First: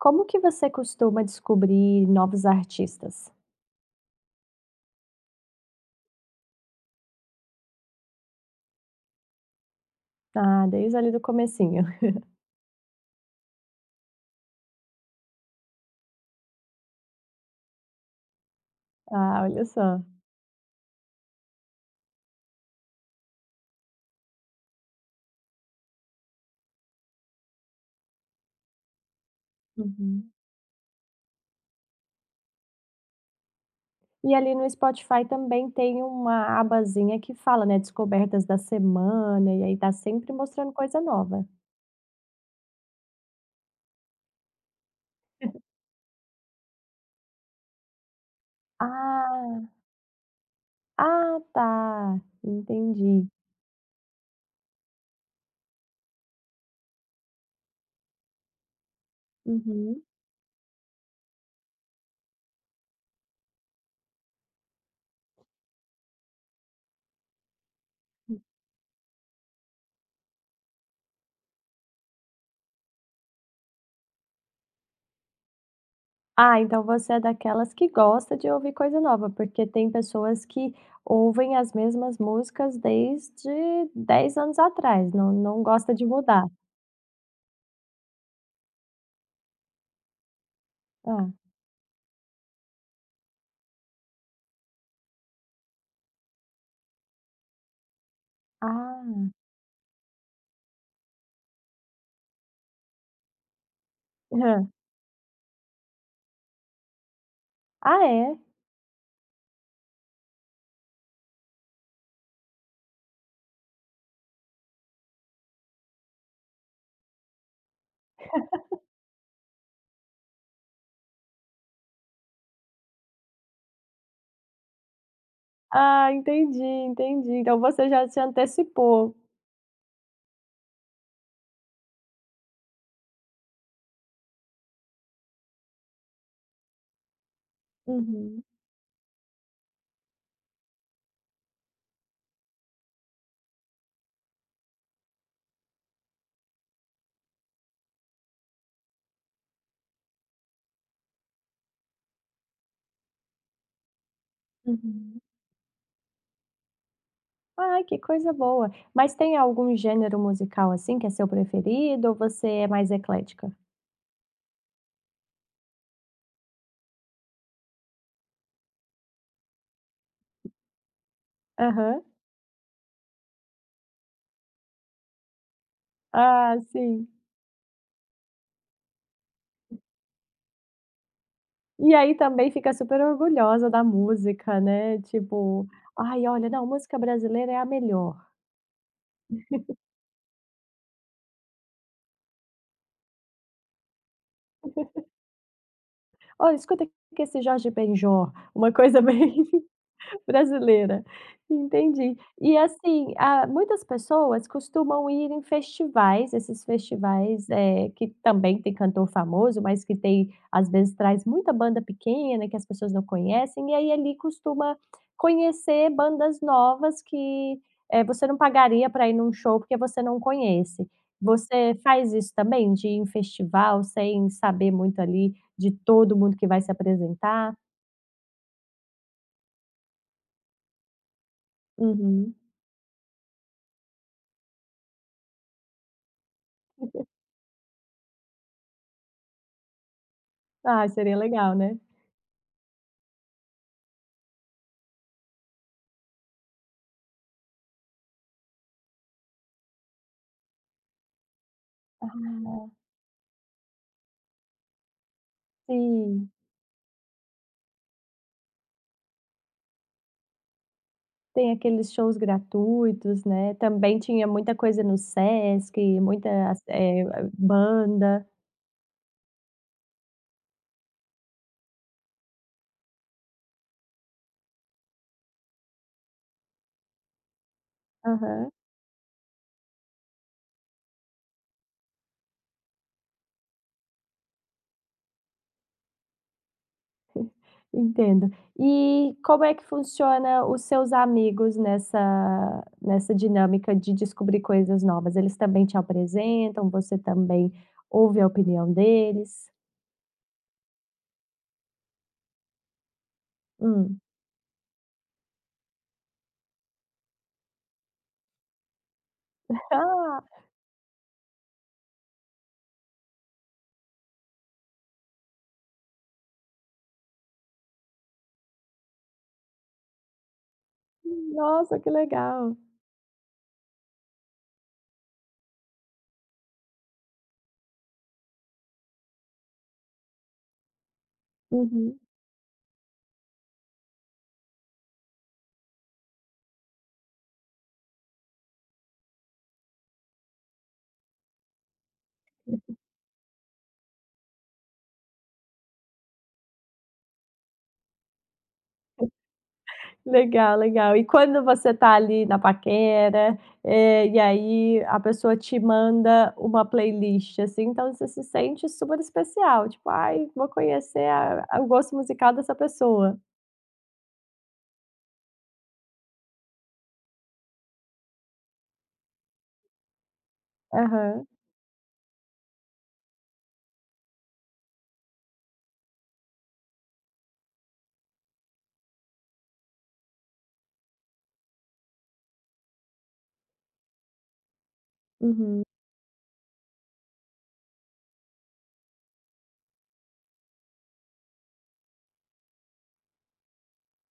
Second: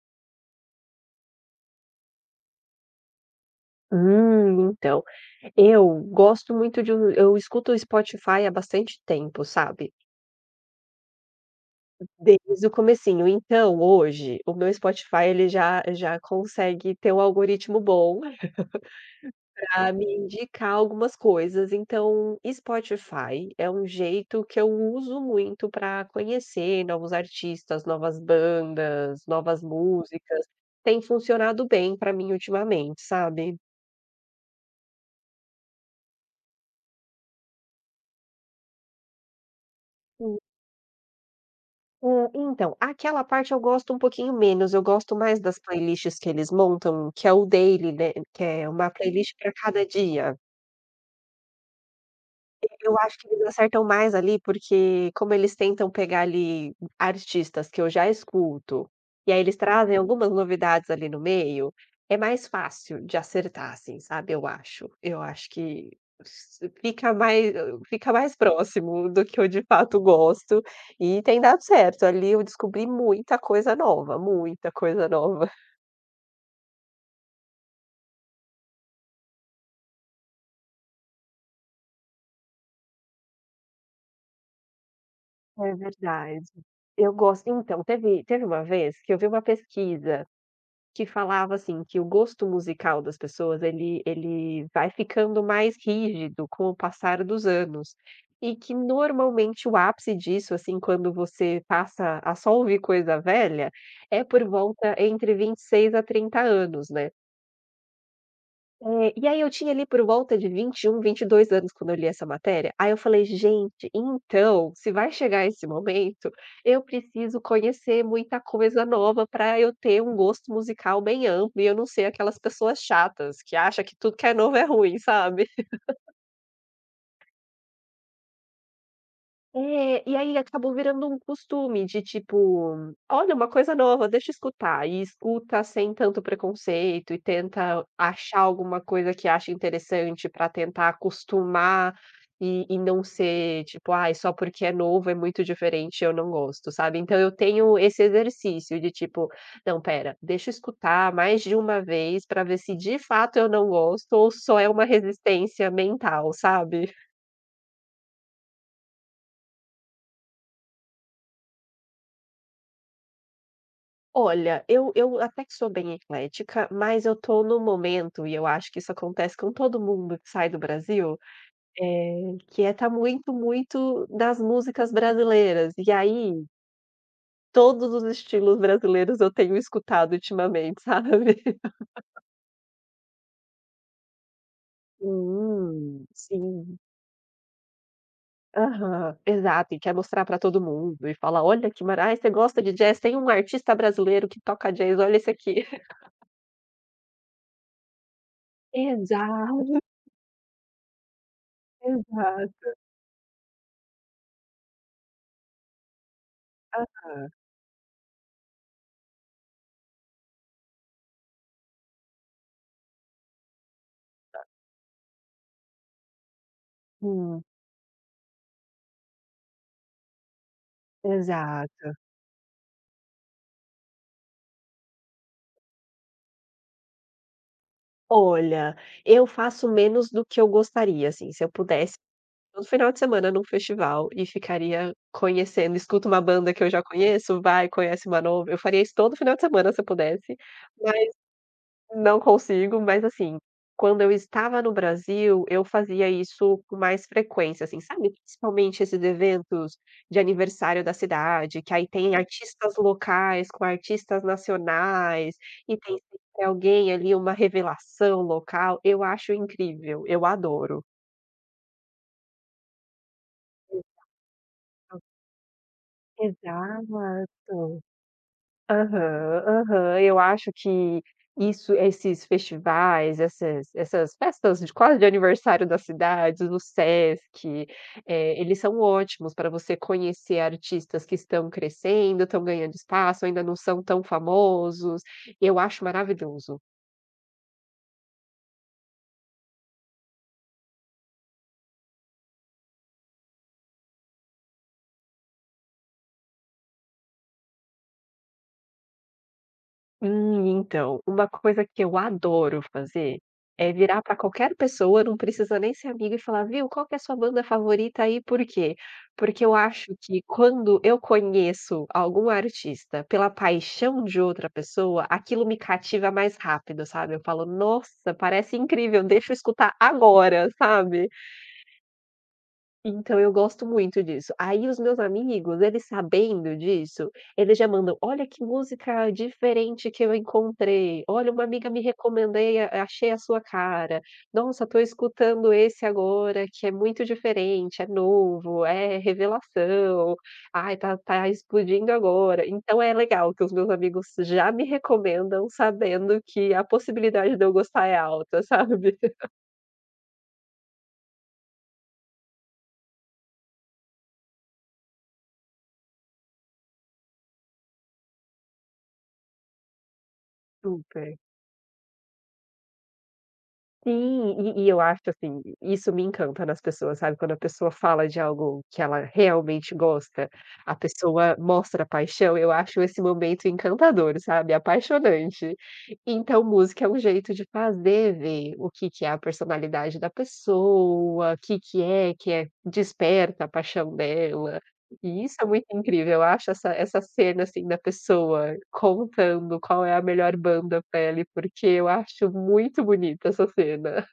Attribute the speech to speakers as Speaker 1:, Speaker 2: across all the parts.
Speaker 1: Como que você costuma descobrir novos artistas?
Speaker 2: Então, eu gosto muito de um eu escuto o Spotify há bastante tempo, sabe,
Speaker 1: Ah, desde ali do comecinho.
Speaker 2: desde o comecinho. Então, hoje, o meu Spotify, ele já consegue ter um algoritmo bom
Speaker 1: Ah, olha
Speaker 2: pra
Speaker 1: só.
Speaker 2: me indicar algumas coisas. Então, Spotify é um jeito que eu uso muito para conhecer novos artistas, novas bandas, novas
Speaker 1: Uhum.
Speaker 2: músicas. Tem funcionado bem para mim ultimamente, sabe?
Speaker 1: E ali no Spotify também tem uma abazinha que fala, né, descobertas da semana, e aí tá sempre mostrando coisa nova.
Speaker 2: Então, aquela parte eu gosto um pouquinho menos, eu gosto mais das playlists que eles montam, que é o daily, né, que é uma playlist para
Speaker 1: Ah,
Speaker 2: cada dia.
Speaker 1: ah tá,
Speaker 2: Eu acho
Speaker 1: entendi.
Speaker 2: que eles acertam mais ali, porque como eles tentam pegar ali artistas que eu já escuto, e aí eles trazem
Speaker 1: Uhum.
Speaker 2: algumas novidades ali no meio, é mais fácil de acertar, assim, sabe, eu acho. Eu acho que s fica mais próximo do que eu de fato gosto, e tem dado certo. Ali eu descobri muita coisa nova, muita coisa nova.
Speaker 1: Ah, então você é daquelas que gosta de ouvir coisa nova, porque tem pessoas que ouvem as mesmas músicas desde 10 anos atrás, não
Speaker 2: É
Speaker 1: gosta de mudar.
Speaker 2: verdade. Eu gosto então, teve uma vez que eu vi uma pesquisa que
Speaker 1: Hã.
Speaker 2: falava, assim, que o gosto musical das pessoas ele vai ficando mais rígido com o passar dos anos, e que
Speaker 1: Ah.
Speaker 2: normalmente o ápice disso, assim, quando você passa a só ouvir coisa velha, é por
Speaker 1: Hã.
Speaker 2: volta entre 26 a 30 anos, né.
Speaker 1: Ah, é?
Speaker 2: É, e aí eu tinha ali por volta de vinte e um, 22 anos quando eu li essa matéria, aí eu falei: "Gente, então, se vai chegar esse momento, eu preciso conhecer muita coisa nova para eu ter um gosto musical bem amplo e eu não ser aquelas pessoas chatas que acham que tudo que é novo é ruim", sabe?
Speaker 1: Ah, entendi, entendi. Então você já se antecipou.
Speaker 2: É, e aí acabou virando um costume de tipo: "Olha, uma coisa nova, deixa eu escutar", e escuta sem tanto preconceito e tenta achar
Speaker 1: Uhum,
Speaker 2: alguma coisa que acha interessante para tentar acostumar e não ser tipo: "Ai, só porque é novo, é muito diferente, eu não gosto", sabe. Então eu tenho esse exercício de tipo: "Não, pera, deixa eu escutar mais de uma vez para ver se de fato eu não gosto ou só é uma
Speaker 1: uhum.
Speaker 2: resistência mental", sabe?
Speaker 1: Ai, que coisa boa. Mas tem algum gênero musical, assim, que é seu preferido ou você é mais eclética?
Speaker 2: Olha, eu até que sou bem eclética, mas eu tô num momento, e eu acho que isso acontece com todo mundo que sai do Brasil,
Speaker 1: Aham.
Speaker 2: que é tá muito, muito das músicas brasileiras. E aí,
Speaker 1: Ah, sim.
Speaker 2: todos os estilos brasileiros eu tenho escutado ultimamente, sabe.
Speaker 1: E aí também fica super orgulhosa da música, né, tipo:
Speaker 2: Hum,
Speaker 1: "Ai, olha, não,
Speaker 2: sim.
Speaker 1: música brasileira é a melhor.
Speaker 2: Aham, exato. E quer mostrar pra todo mundo e fala: "Olha que maravilha. Você gosta de jazz? Tem um artista brasileiro que toca jazz, olha esse aqui".
Speaker 1: Olha, escuta aqui esse Jorge Benjor", uma coisa bem
Speaker 2: Exato,
Speaker 1: brasileira, entendi. E
Speaker 2: exato.
Speaker 1: assim, ah, muitas pessoas costumam ir em festivais, esses
Speaker 2: Aham.
Speaker 1: festivais, que também tem cantor famoso, mas que tem às vezes traz muita banda pequena que as pessoas não conhecem, e aí ali costuma conhecer bandas novas
Speaker 2: Hum,
Speaker 1: que, você não pagaria para ir num show porque você não conhece. Você
Speaker 2: exato.
Speaker 1: faz isso também, de ir em festival sem saber muito ali de todo mundo que vai se apresentar?
Speaker 2: Olha, eu faço menos do que eu gostaria, assim, se eu pudesse,
Speaker 1: Uhum.
Speaker 2: todo final de semana num festival e ficaria conhecendo, escuto uma banda que eu já conheço, vai, conhece uma nova, eu faria isso todo final de semana se eu pudesse,
Speaker 1: Ah, seria legal, né?
Speaker 2: não consigo, mas assim, quando eu estava no Brasil, eu fazia isso com mais frequência, assim, sabe, principalmente esses eventos de aniversário da cidade, que aí tem
Speaker 1: Ah,
Speaker 2: artistas locais com artistas nacionais, e tem
Speaker 1: sim.
Speaker 2: sempre alguém ali, uma revelação local, eu acho incrível, eu adoro.
Speaker 1: Tem aqueles shows gratuitos, né. Também tinha muita coisa no Sesc, muita, eh,
Speaker 2: Exato.
Speaker 1: banda.
Speaker 2: Aham, aham. Eu acho que isso esses festivais, essas festas de quase de aniversário das cidades, no Sesc,
Speaker 1: Aham.
Speaker 2: eles são ótimos para você conhecer artistas que estão crescendo, estão ganhando espaço, ainda não são tão famosos. Eu acho maravilhoso.
Speaker 1: Entendo. E como é que funciona os seus amigos nessa dinâmica de descobrir coisas novas? Eles também te apresentam? Você também ouve a opinião deles?
Speaker 2: Então, uma coisa que eu adoro fazer é virar
Speaker 1: Hum.
Speaker 2: para qualquer pessoa, não precisa nem ser amiga, e falar: "Viu, qual que é a sua banda favorita aí por quê?". Porque eu acho
Speaker 1: Ah,
Speaker 2: que quando eu conheço algum artista pela paixão de outra pessoa, aquilo me cativa mais rápido, sabe. Eu falo: "Nossa, parece incrível, deixa eu escutar agora", sabe.
Speaker 1: nossa, que legal.
Speaker 2: Então eu gosto muito disso. Aí os meus amigos, eles sabendo disso, eles já mandam: "Olha que música diferente que eu encontrei. Olha, uma amiga me
Speaker 1: Uhum.
Speaker 2: recomendei a achei a sua cara. Nossa, tô escutando esse agora que é muito diferente, é novo, é revelação. Ai, tá explodindo agora". Então é legal que os meus amigos já me recomendam sabendo que a possibilidade de eu gostar é alta, sabe?
Speaker 1: Legal, legal. E quando você tá ali na paquera, e aí a pessoa te manda uma playlist, assim, então você se sente super especial, tipo: "Ai, vou conhecer
Speaker 2: Super.
Speaker 1: a o gosto musical dessa pessoa".
Speaker 2: Sim, e eu acho, assim, isso me encanta nas pessoas, sabe, quando a pessoa fala de algo que ela realmente gosta, a
Speaker 1: Aham,
Speaker 2: pessoa mostra paixão, eu acho esse momento encantador, sabe, apaixonante. Então música é um jeito de fazer ver o que que é a personalidade da pessoa, o que que é desperta a paixão dela. E isso é
Speaker 1: uhum.
Speaker 2: muito incrível, eu acho essa cena, assim, da pessoa contando qual é a melhor banda pra ela porque eu acho muito bonita essa cena.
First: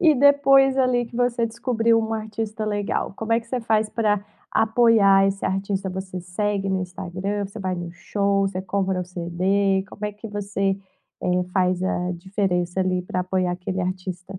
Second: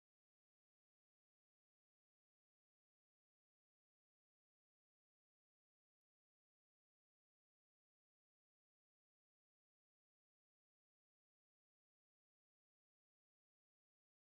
Speaker 1: E depois ali que você descobriu um artista legal, como é que você faz para apoiar esse artista? Você segue no Instagram, você vai no show, você compra o CD, como é que você, faz a diferença ali para apoiar aquele artista?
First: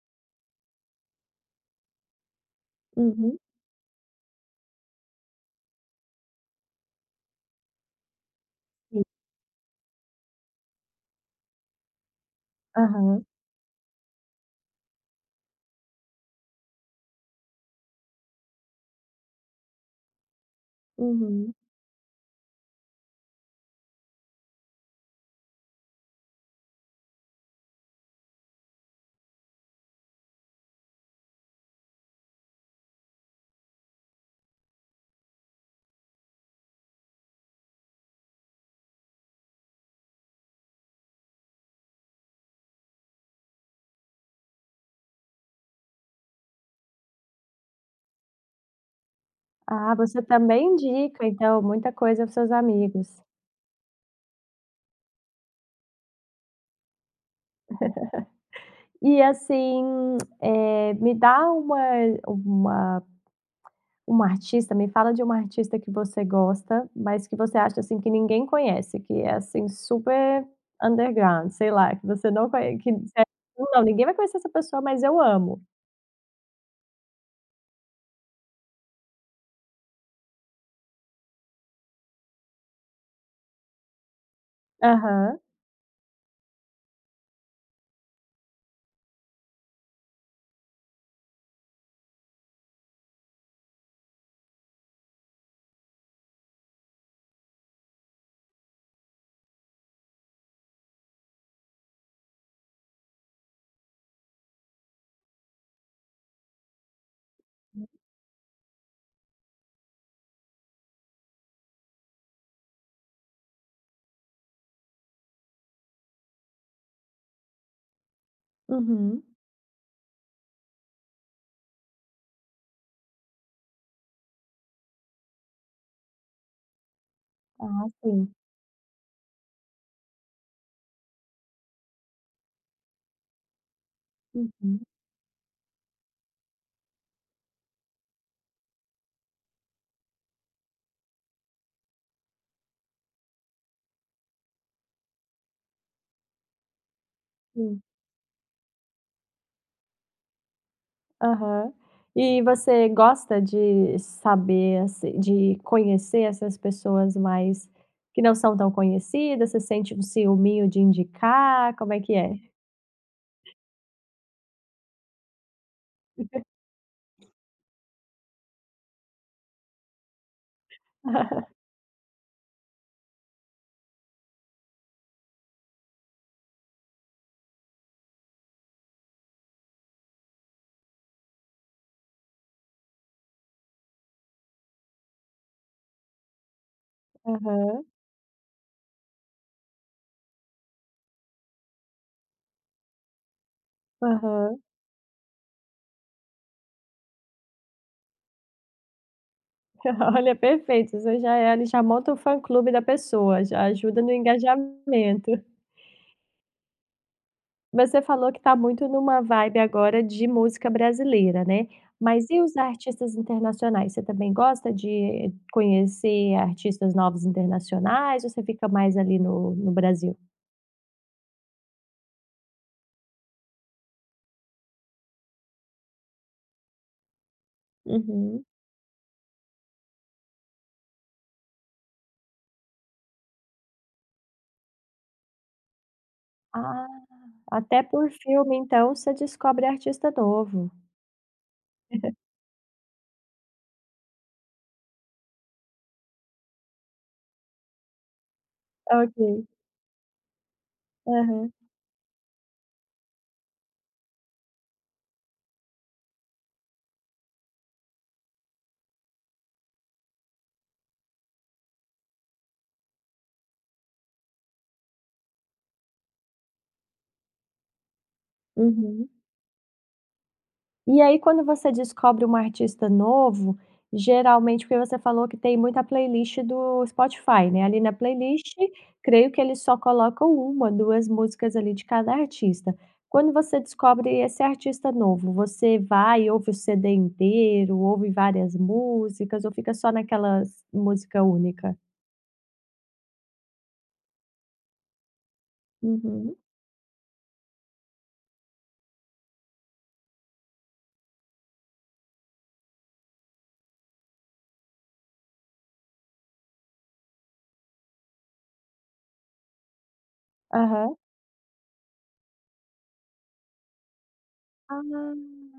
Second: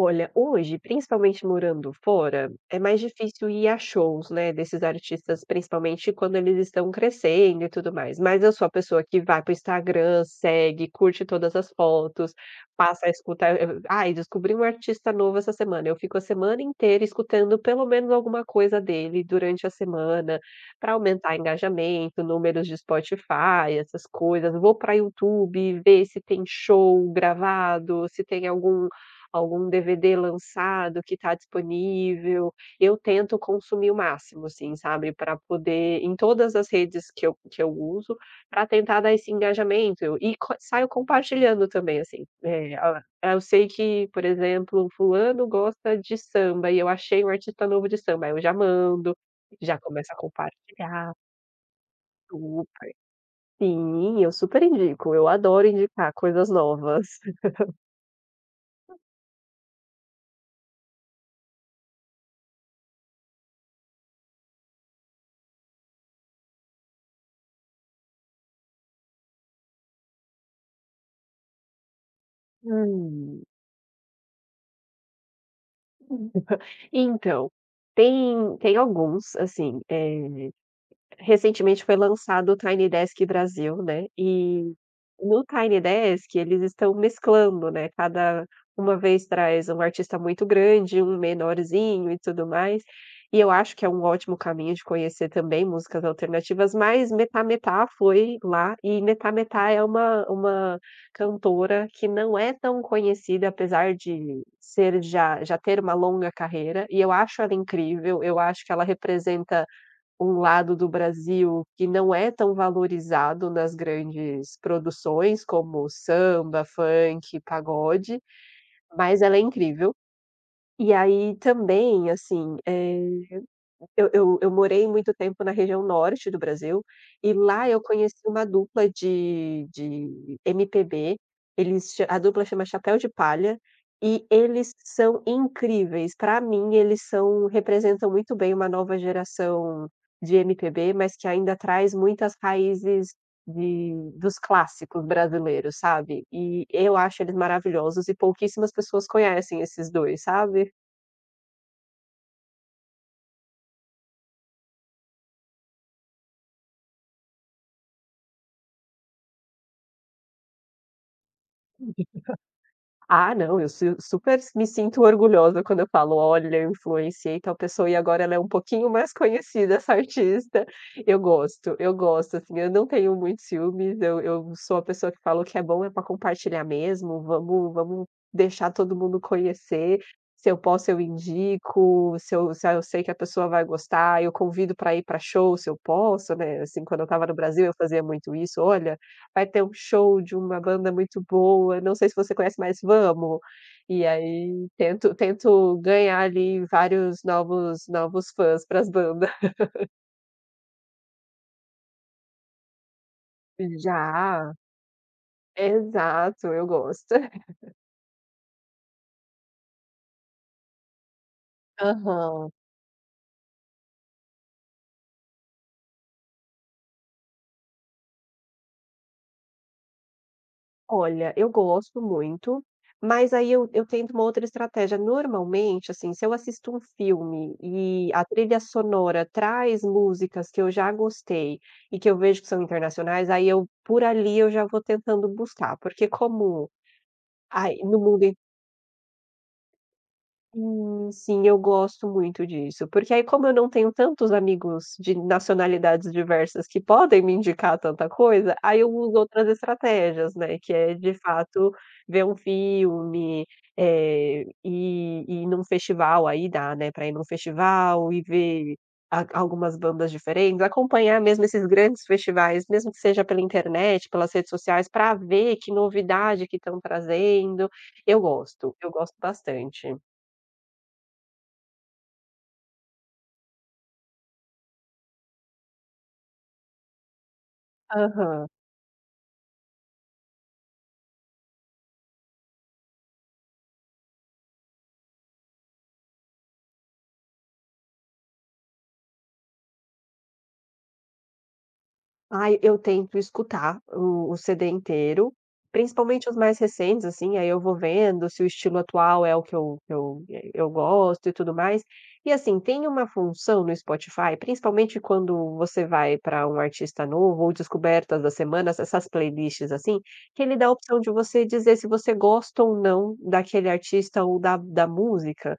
Speaker 2: Olha, hoje, principalmente morando fora, é mais
Speaker 1: Uhum.
Speaker 2: difícil ir a shows, né, desses artistas, principalmente quando eles estão crescendo e tudo mais. Mas eu sou a pessoa
Speaker 1: Sim.
Speaker 2: que vai para o Instagram, segue, curte todas as fotos, passa a
Speaker 1: Aham.
Speaker 2: escutar. Ai, descobri um artista novo essa semana. Eu fico a semana inteira escutando pelo menos alguma coisa dele durante a semana, para aumentar
Speaker 1: Uhum.
Speaker 2: engajamento, números de Spotify, essas coisas. Vou para YouTube ver se tem show gravado, se tem algum algum DVD lançado que está disponível, eu tento consumir o máximo, assim, sabe, para poder em todas as redes que eu uso, para tentar dar esse engajamento. Eu- e co saio compartilhando também, assim, eu sei que, por exemplo, fulano gosta de samba e eu achei um artista novo de samba, aí eu já mando, já
Speaker 1: Ah,
Speaker 2: começo a
Speaker 1: você também
Speaker 2: compartilhar,
Speaker 1: indica, então, muita coisa aos seus
Speaker 2: super.
Speaker 1: amigos.
Speaker 2: Sim, eu super indico, eu adoro indicar coisas novas.
Speaker 1: E assim, me dá uma uma artista, me fala de uma artista que você gosta, mas que você acha, assim, que ninguém conhece, que é, assim, super underground, sei lá, que você acha,
Speaker 2: Hum.
Speaker 1: "Não, ninguém vai conhecer essa pessoa, mas eu amo".
Speaker 2: Então, tem alguns, assim, recentemente foi lançado o Tiny Desk Brasil, né, e
Speaker 1: Aham.
Speaker 2: no Tiny Desk eles estão mesclando, né, cada uma vez traz um artista muito grande, um menorzinho e tudo mais, e eu acho que é um ótimo caminho de conhecer também músicas alternativas, mas Metá Metá foi lá e Metá Metá é uma cantora que não é tão conhecida, apesar de ser já ter uma longa carreira, e eu acho ela incrível, eu acho que ela representa um lado do Brasil que não é tão valorizado nas grandes produções como samba, funk, pagode, mas
Speaker 1: Uhum.
Speaker 2: ela é incrível. E aí também, assim, eu morei muito tempo na região norte do Brasil, e lá eu
Speaker 1: Ah,
Speaker 2: conheci
Speaker 1: sim.
Speaker 2: uma dupla de MPB. Eles cha A dupla chama Chapéu de Palha, e eles
Speaker 1: Uhum.
Speaker 2: são incríveis. Para mim eles são representam muito bem uma nova geração de MPB, mas que ainda traz muitas raízes de dos clássicos brasileiros, sabe. E eu acho eles
Speaker 1: Sim.
Speaker 2: maravilhosos e pouquíssimas pessoas conhecem esses 2, sabe.
Speaker 1: Aham. E você gosta de saber, assim, de conhecer essas pessoas mais que não são tão conhecidas? Você sente um ciúminho de indicar? Como é que é?
Speaker 2: Ah, não, eu su super me sinto orgulhosa quando eu falo: "Olha, eu influenciei tal pessoa e agora ela é um pouquinho mais conhecida, essa artista". Eu gosto, assim, eu não tenho muitos ciúmes, eu sou a pessoa que fala: "O que é bom é para compartilhar mesmo, vamos deixar todo mundo conhecer". Se eu posso, eu indico, se eu sei que a pessoa vai gostar, eu convido para ir para show, se eu posso, né, assim, quando eu estava no Brasil eu
Speaker 1: Aham,
Speaker 2: fazia muito isso: "Olha, vai ter um show de uma banda muito boa, não sei se você conhece, mas vamos. E
Speaker 1: aham.
Speaker 2: aí tento ganhar ali vários novos fãs para as bandas".
Speaker 1: Olha, perfeito, você já é ali já monta o fã-clube da pessoa, já ajuda no
Speaker 2: Já,
Speaker 1: engajamento.
Speaker 2: exato, eu gosto.
Speaker 1: Você falou que tá muito numa vibe agora de música brasileira, né. Mas e
Speaker 2: Aham.
Speaker 1: os artistas internacionais? Você também gosta de conhecer artistas novos internacionais ou você fica mais ali no Brasil?
Speaker 2: Olha, eu gosto muito, mas aí eu tento uma outra estratégia. Normalmente, assim, se eu assisto um filme e a
Speaker 1: Uhum.
Speaker 2: trilha sonora traz músicas que eu já gostei e que eu vejo que são internacionais, aí eu por ali eu já vou tentando buscar, porque como
Speaker 1: Ah,
Speaker 2: aí
Speaker 1: até
Speaker 2: no
Speaker 1: por
Speaker 2: mundo.
Speaker 1: filme então você descobre artista novo.
Speaker 2: Sim, eu gosto muito disso, porque aí como eu não tenho tantos amigos de nacionalidades diversas que podem me indicar tanta coisa, aí eu uso outras
Speaker 1: Ok.
Speaker 2: estratégias, né, que é de
Speaker 1: Aham.
Speaker 2: fato ver um filme, ir num festival, aí dá, né, pra ir num festival e ver a algumas bandas diferentes, acompanhar mesmo esses grandes festivais, mesmo que seja pela internet, pelas redes sociais, pra ver que novidade que estão trazendo. Eu
Speaker 1: Uhum.
Speaker 2: gosto bastante.
Speaker 1: E aí quando você descobre um artista novo, geralmente porque você falou que tem muita playlist do Spotify, né, ali na
Speaker 2: Aham.
Speaker 1: playlist, creio que eles só colocam uma, 2 músicas ali de cada artista. Quando você descobre esse artista novo, você vai ouve o CD inteiro, ouve várias músicas ou fica só naquela música única?
Speaker 2: Ai, eu tento escutar o CD inteiro, principalmente os
Speaker 1: Uhum.
Speaker 2: mais recentes, assim, aí eu vou vendo se o estilo atual é o eu gosto e tudo mais. E, assim, tem uma função no Spotify, principalmente quando você vai para um artista novo ou descobertas da semana, essas playlists, assim, que ele dá a
Speaker 1: Aham.
Speaker 2: opção de você dizer se você gosta ou não daquele artista ou da
Speaker 1: Ah.
Speaker 2: música.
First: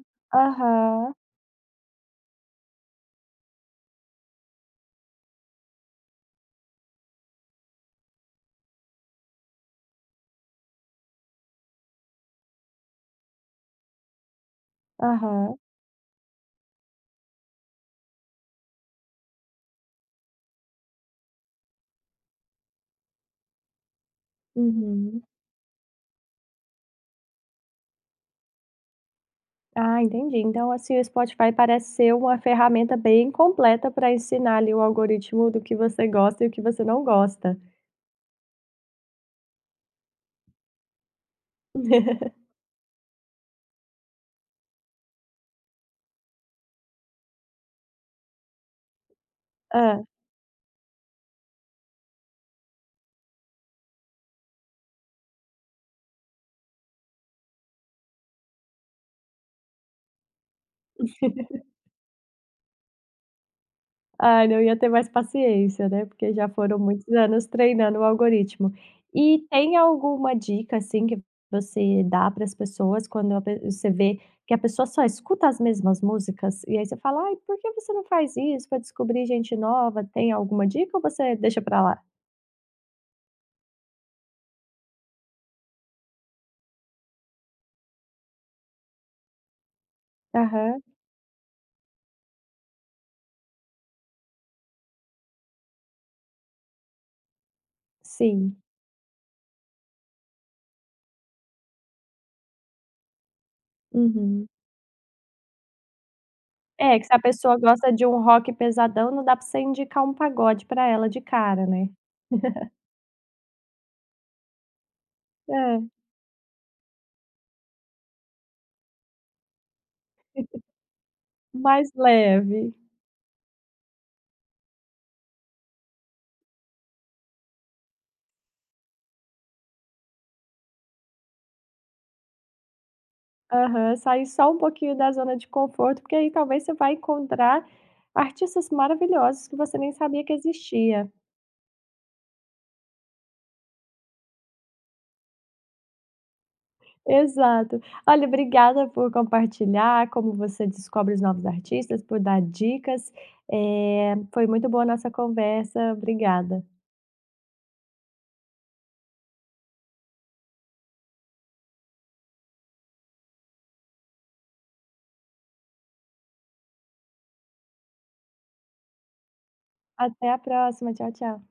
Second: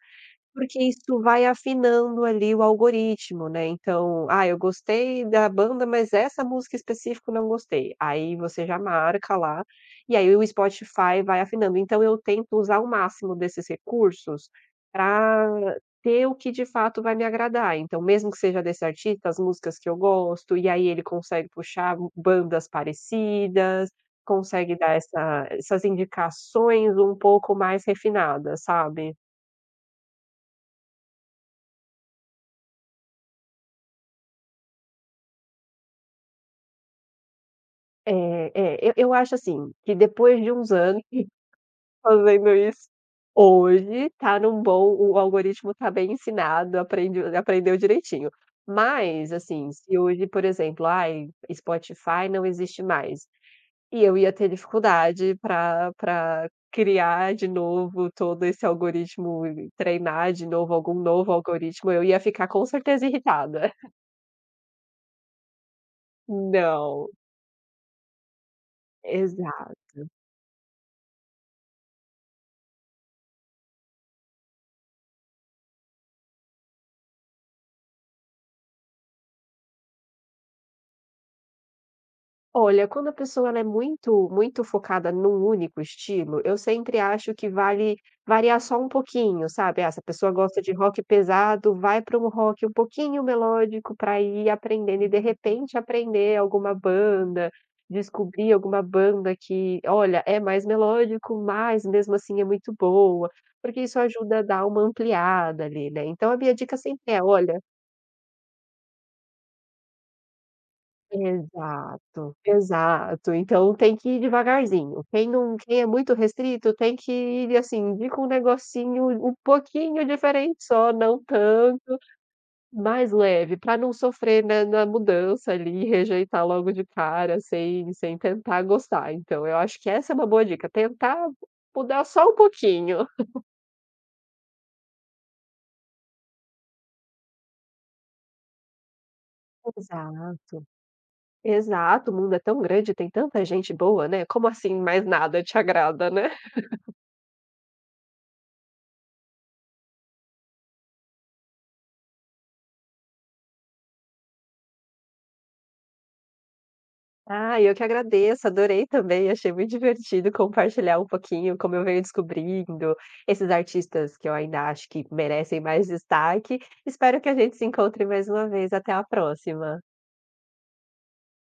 Speaker 2: Porque
Speaker 1: Aham,
Speaker 2: isso vai afinando ali o algoritmo, né, então: "Ah, eu gostei da banda, mas essa música específico não gostei". Aí você já marca lá, e aí o Spotify vai afinando. Então eu tento usar o máximo desses recursos pra
Speaker 1: aham,
Speaker 2: ter o que de fato vai me agradar. Então mesmo que seja desse artista, as músicas que eu gosto, e aí ele consegue puxar bandas parecidas, consegue dar
Speaker 1: uhum.
Speaker 2: essas indicações um pouco mais refinadas, sabe?
Speaker 1: Ah, entendi. Então, assim, o Spotify parece ser uma ferramenta bem completa para ensinar ali o algoritmo do que você gosta e o que você não gosta.
Speaker 2: É, é, eu acho, assim, que depois de uns anos fazendo isso, hoje tá num bom o algoritmo tá bem ensinado, aprendeu direitinho. Mas, assim, se
Speaker 1: Ah,
Speaker 2: hoje, por exemplo, ai, Spotify não existe mais, e eu ia ter dificuldade para pra criar de novo todo esse algoritmo, e treinar de novo algum novo algoritmo, eu ia ficar com certeza irritada.
Speaker 1: ah, não ia ter mais paciência, né, porque já foram
Speaker 2: Não,
Speaker 1: muitos anos treinando o algoritmo. E
Speaker 2: exato.
Speaker 1: tem alguma dica, assim, que você dá para as pessoas quando a pe você vê que a pessoa só escuta as mesmas músicas, e aí você fala: "Ai, por que você não faz isso para descobrir gente nova?" Tem alguma dica ou você deixa para lá?
Speaker 2: Olha, quando a pessoa ela é muito muito focada num único estilo, eu sempre acho que vale variar só um pouquinho, sabe. Ah, se a pessoa gosta de
Speaker 1: Aham.
Speaker 2: rock pesado, vai para um rock um pouquinho melódico para ir aprendendo e, de repente, aprender alguma banda, descobrir
Speaker 1: Sim.
Speaker 2: alguma banda que, olha, é mais melódico, mas mesmo assim é muito boa, porque isso ajuda a
Speaker 1: Uhum.
Speaker 2: dar uma ampliada ali, né. Então a minha dica
Speaker 1: É, que
Speaker 2: sempre
Speaker 1: se a
Speaker 2: é:
Speaker 1: pessoa
Speaker 2: "Olha".
Speaker 1: gosta de um rock pesadão, não dá pra você indicar um pagode pra ela de cara, né.
Speaker 2: Exato, exato. Então tem que ir devagarzinho. Quem não
Speaker 1: É,
Speaker 2: quem é muito restrito tem que ir, assim, de com um negocinho um pouquinho diferente só, não
Speaker 1: mais
Speaker 2: tanto,
Speaker 1: leve.
Speaker 2: mais leve, para não sofrer, né, na mudança ali, e rejeitar logo de cara, sem tentar gostar. Então eu acho que essa é uma boa dica, tentar mudar só um pouquinho.
Speaker 1: Aham, sair só um pouquinho da zona de conforto, porque aí talvez você vai encontrar artistas maravilhosos que você nem sabia que
Speaker 2: Exato,
Speaker 1: existia.
Speaker 2: exato. O mundo é tão grande, tem tanta gente boa, né, como assim mais nada te agrada, né?
Speaker 1: Exato. Olha, obrigada por compartilhar como você descobre os novos artistas, por dar dicas. Foi muito boa a nossa conversa. Obrigada.
Speaker 2: Ah, eu que agradeço, adorei também, achei muito divertido compartilhar um pouquinho como eu venho descobrindo esses artistas que eu ainda acho que merecem mais destaque. Espero que a gente se encontre mais uma vez. Até a próxima.
Speaker 1: Até a próxima. Tchau, tchau.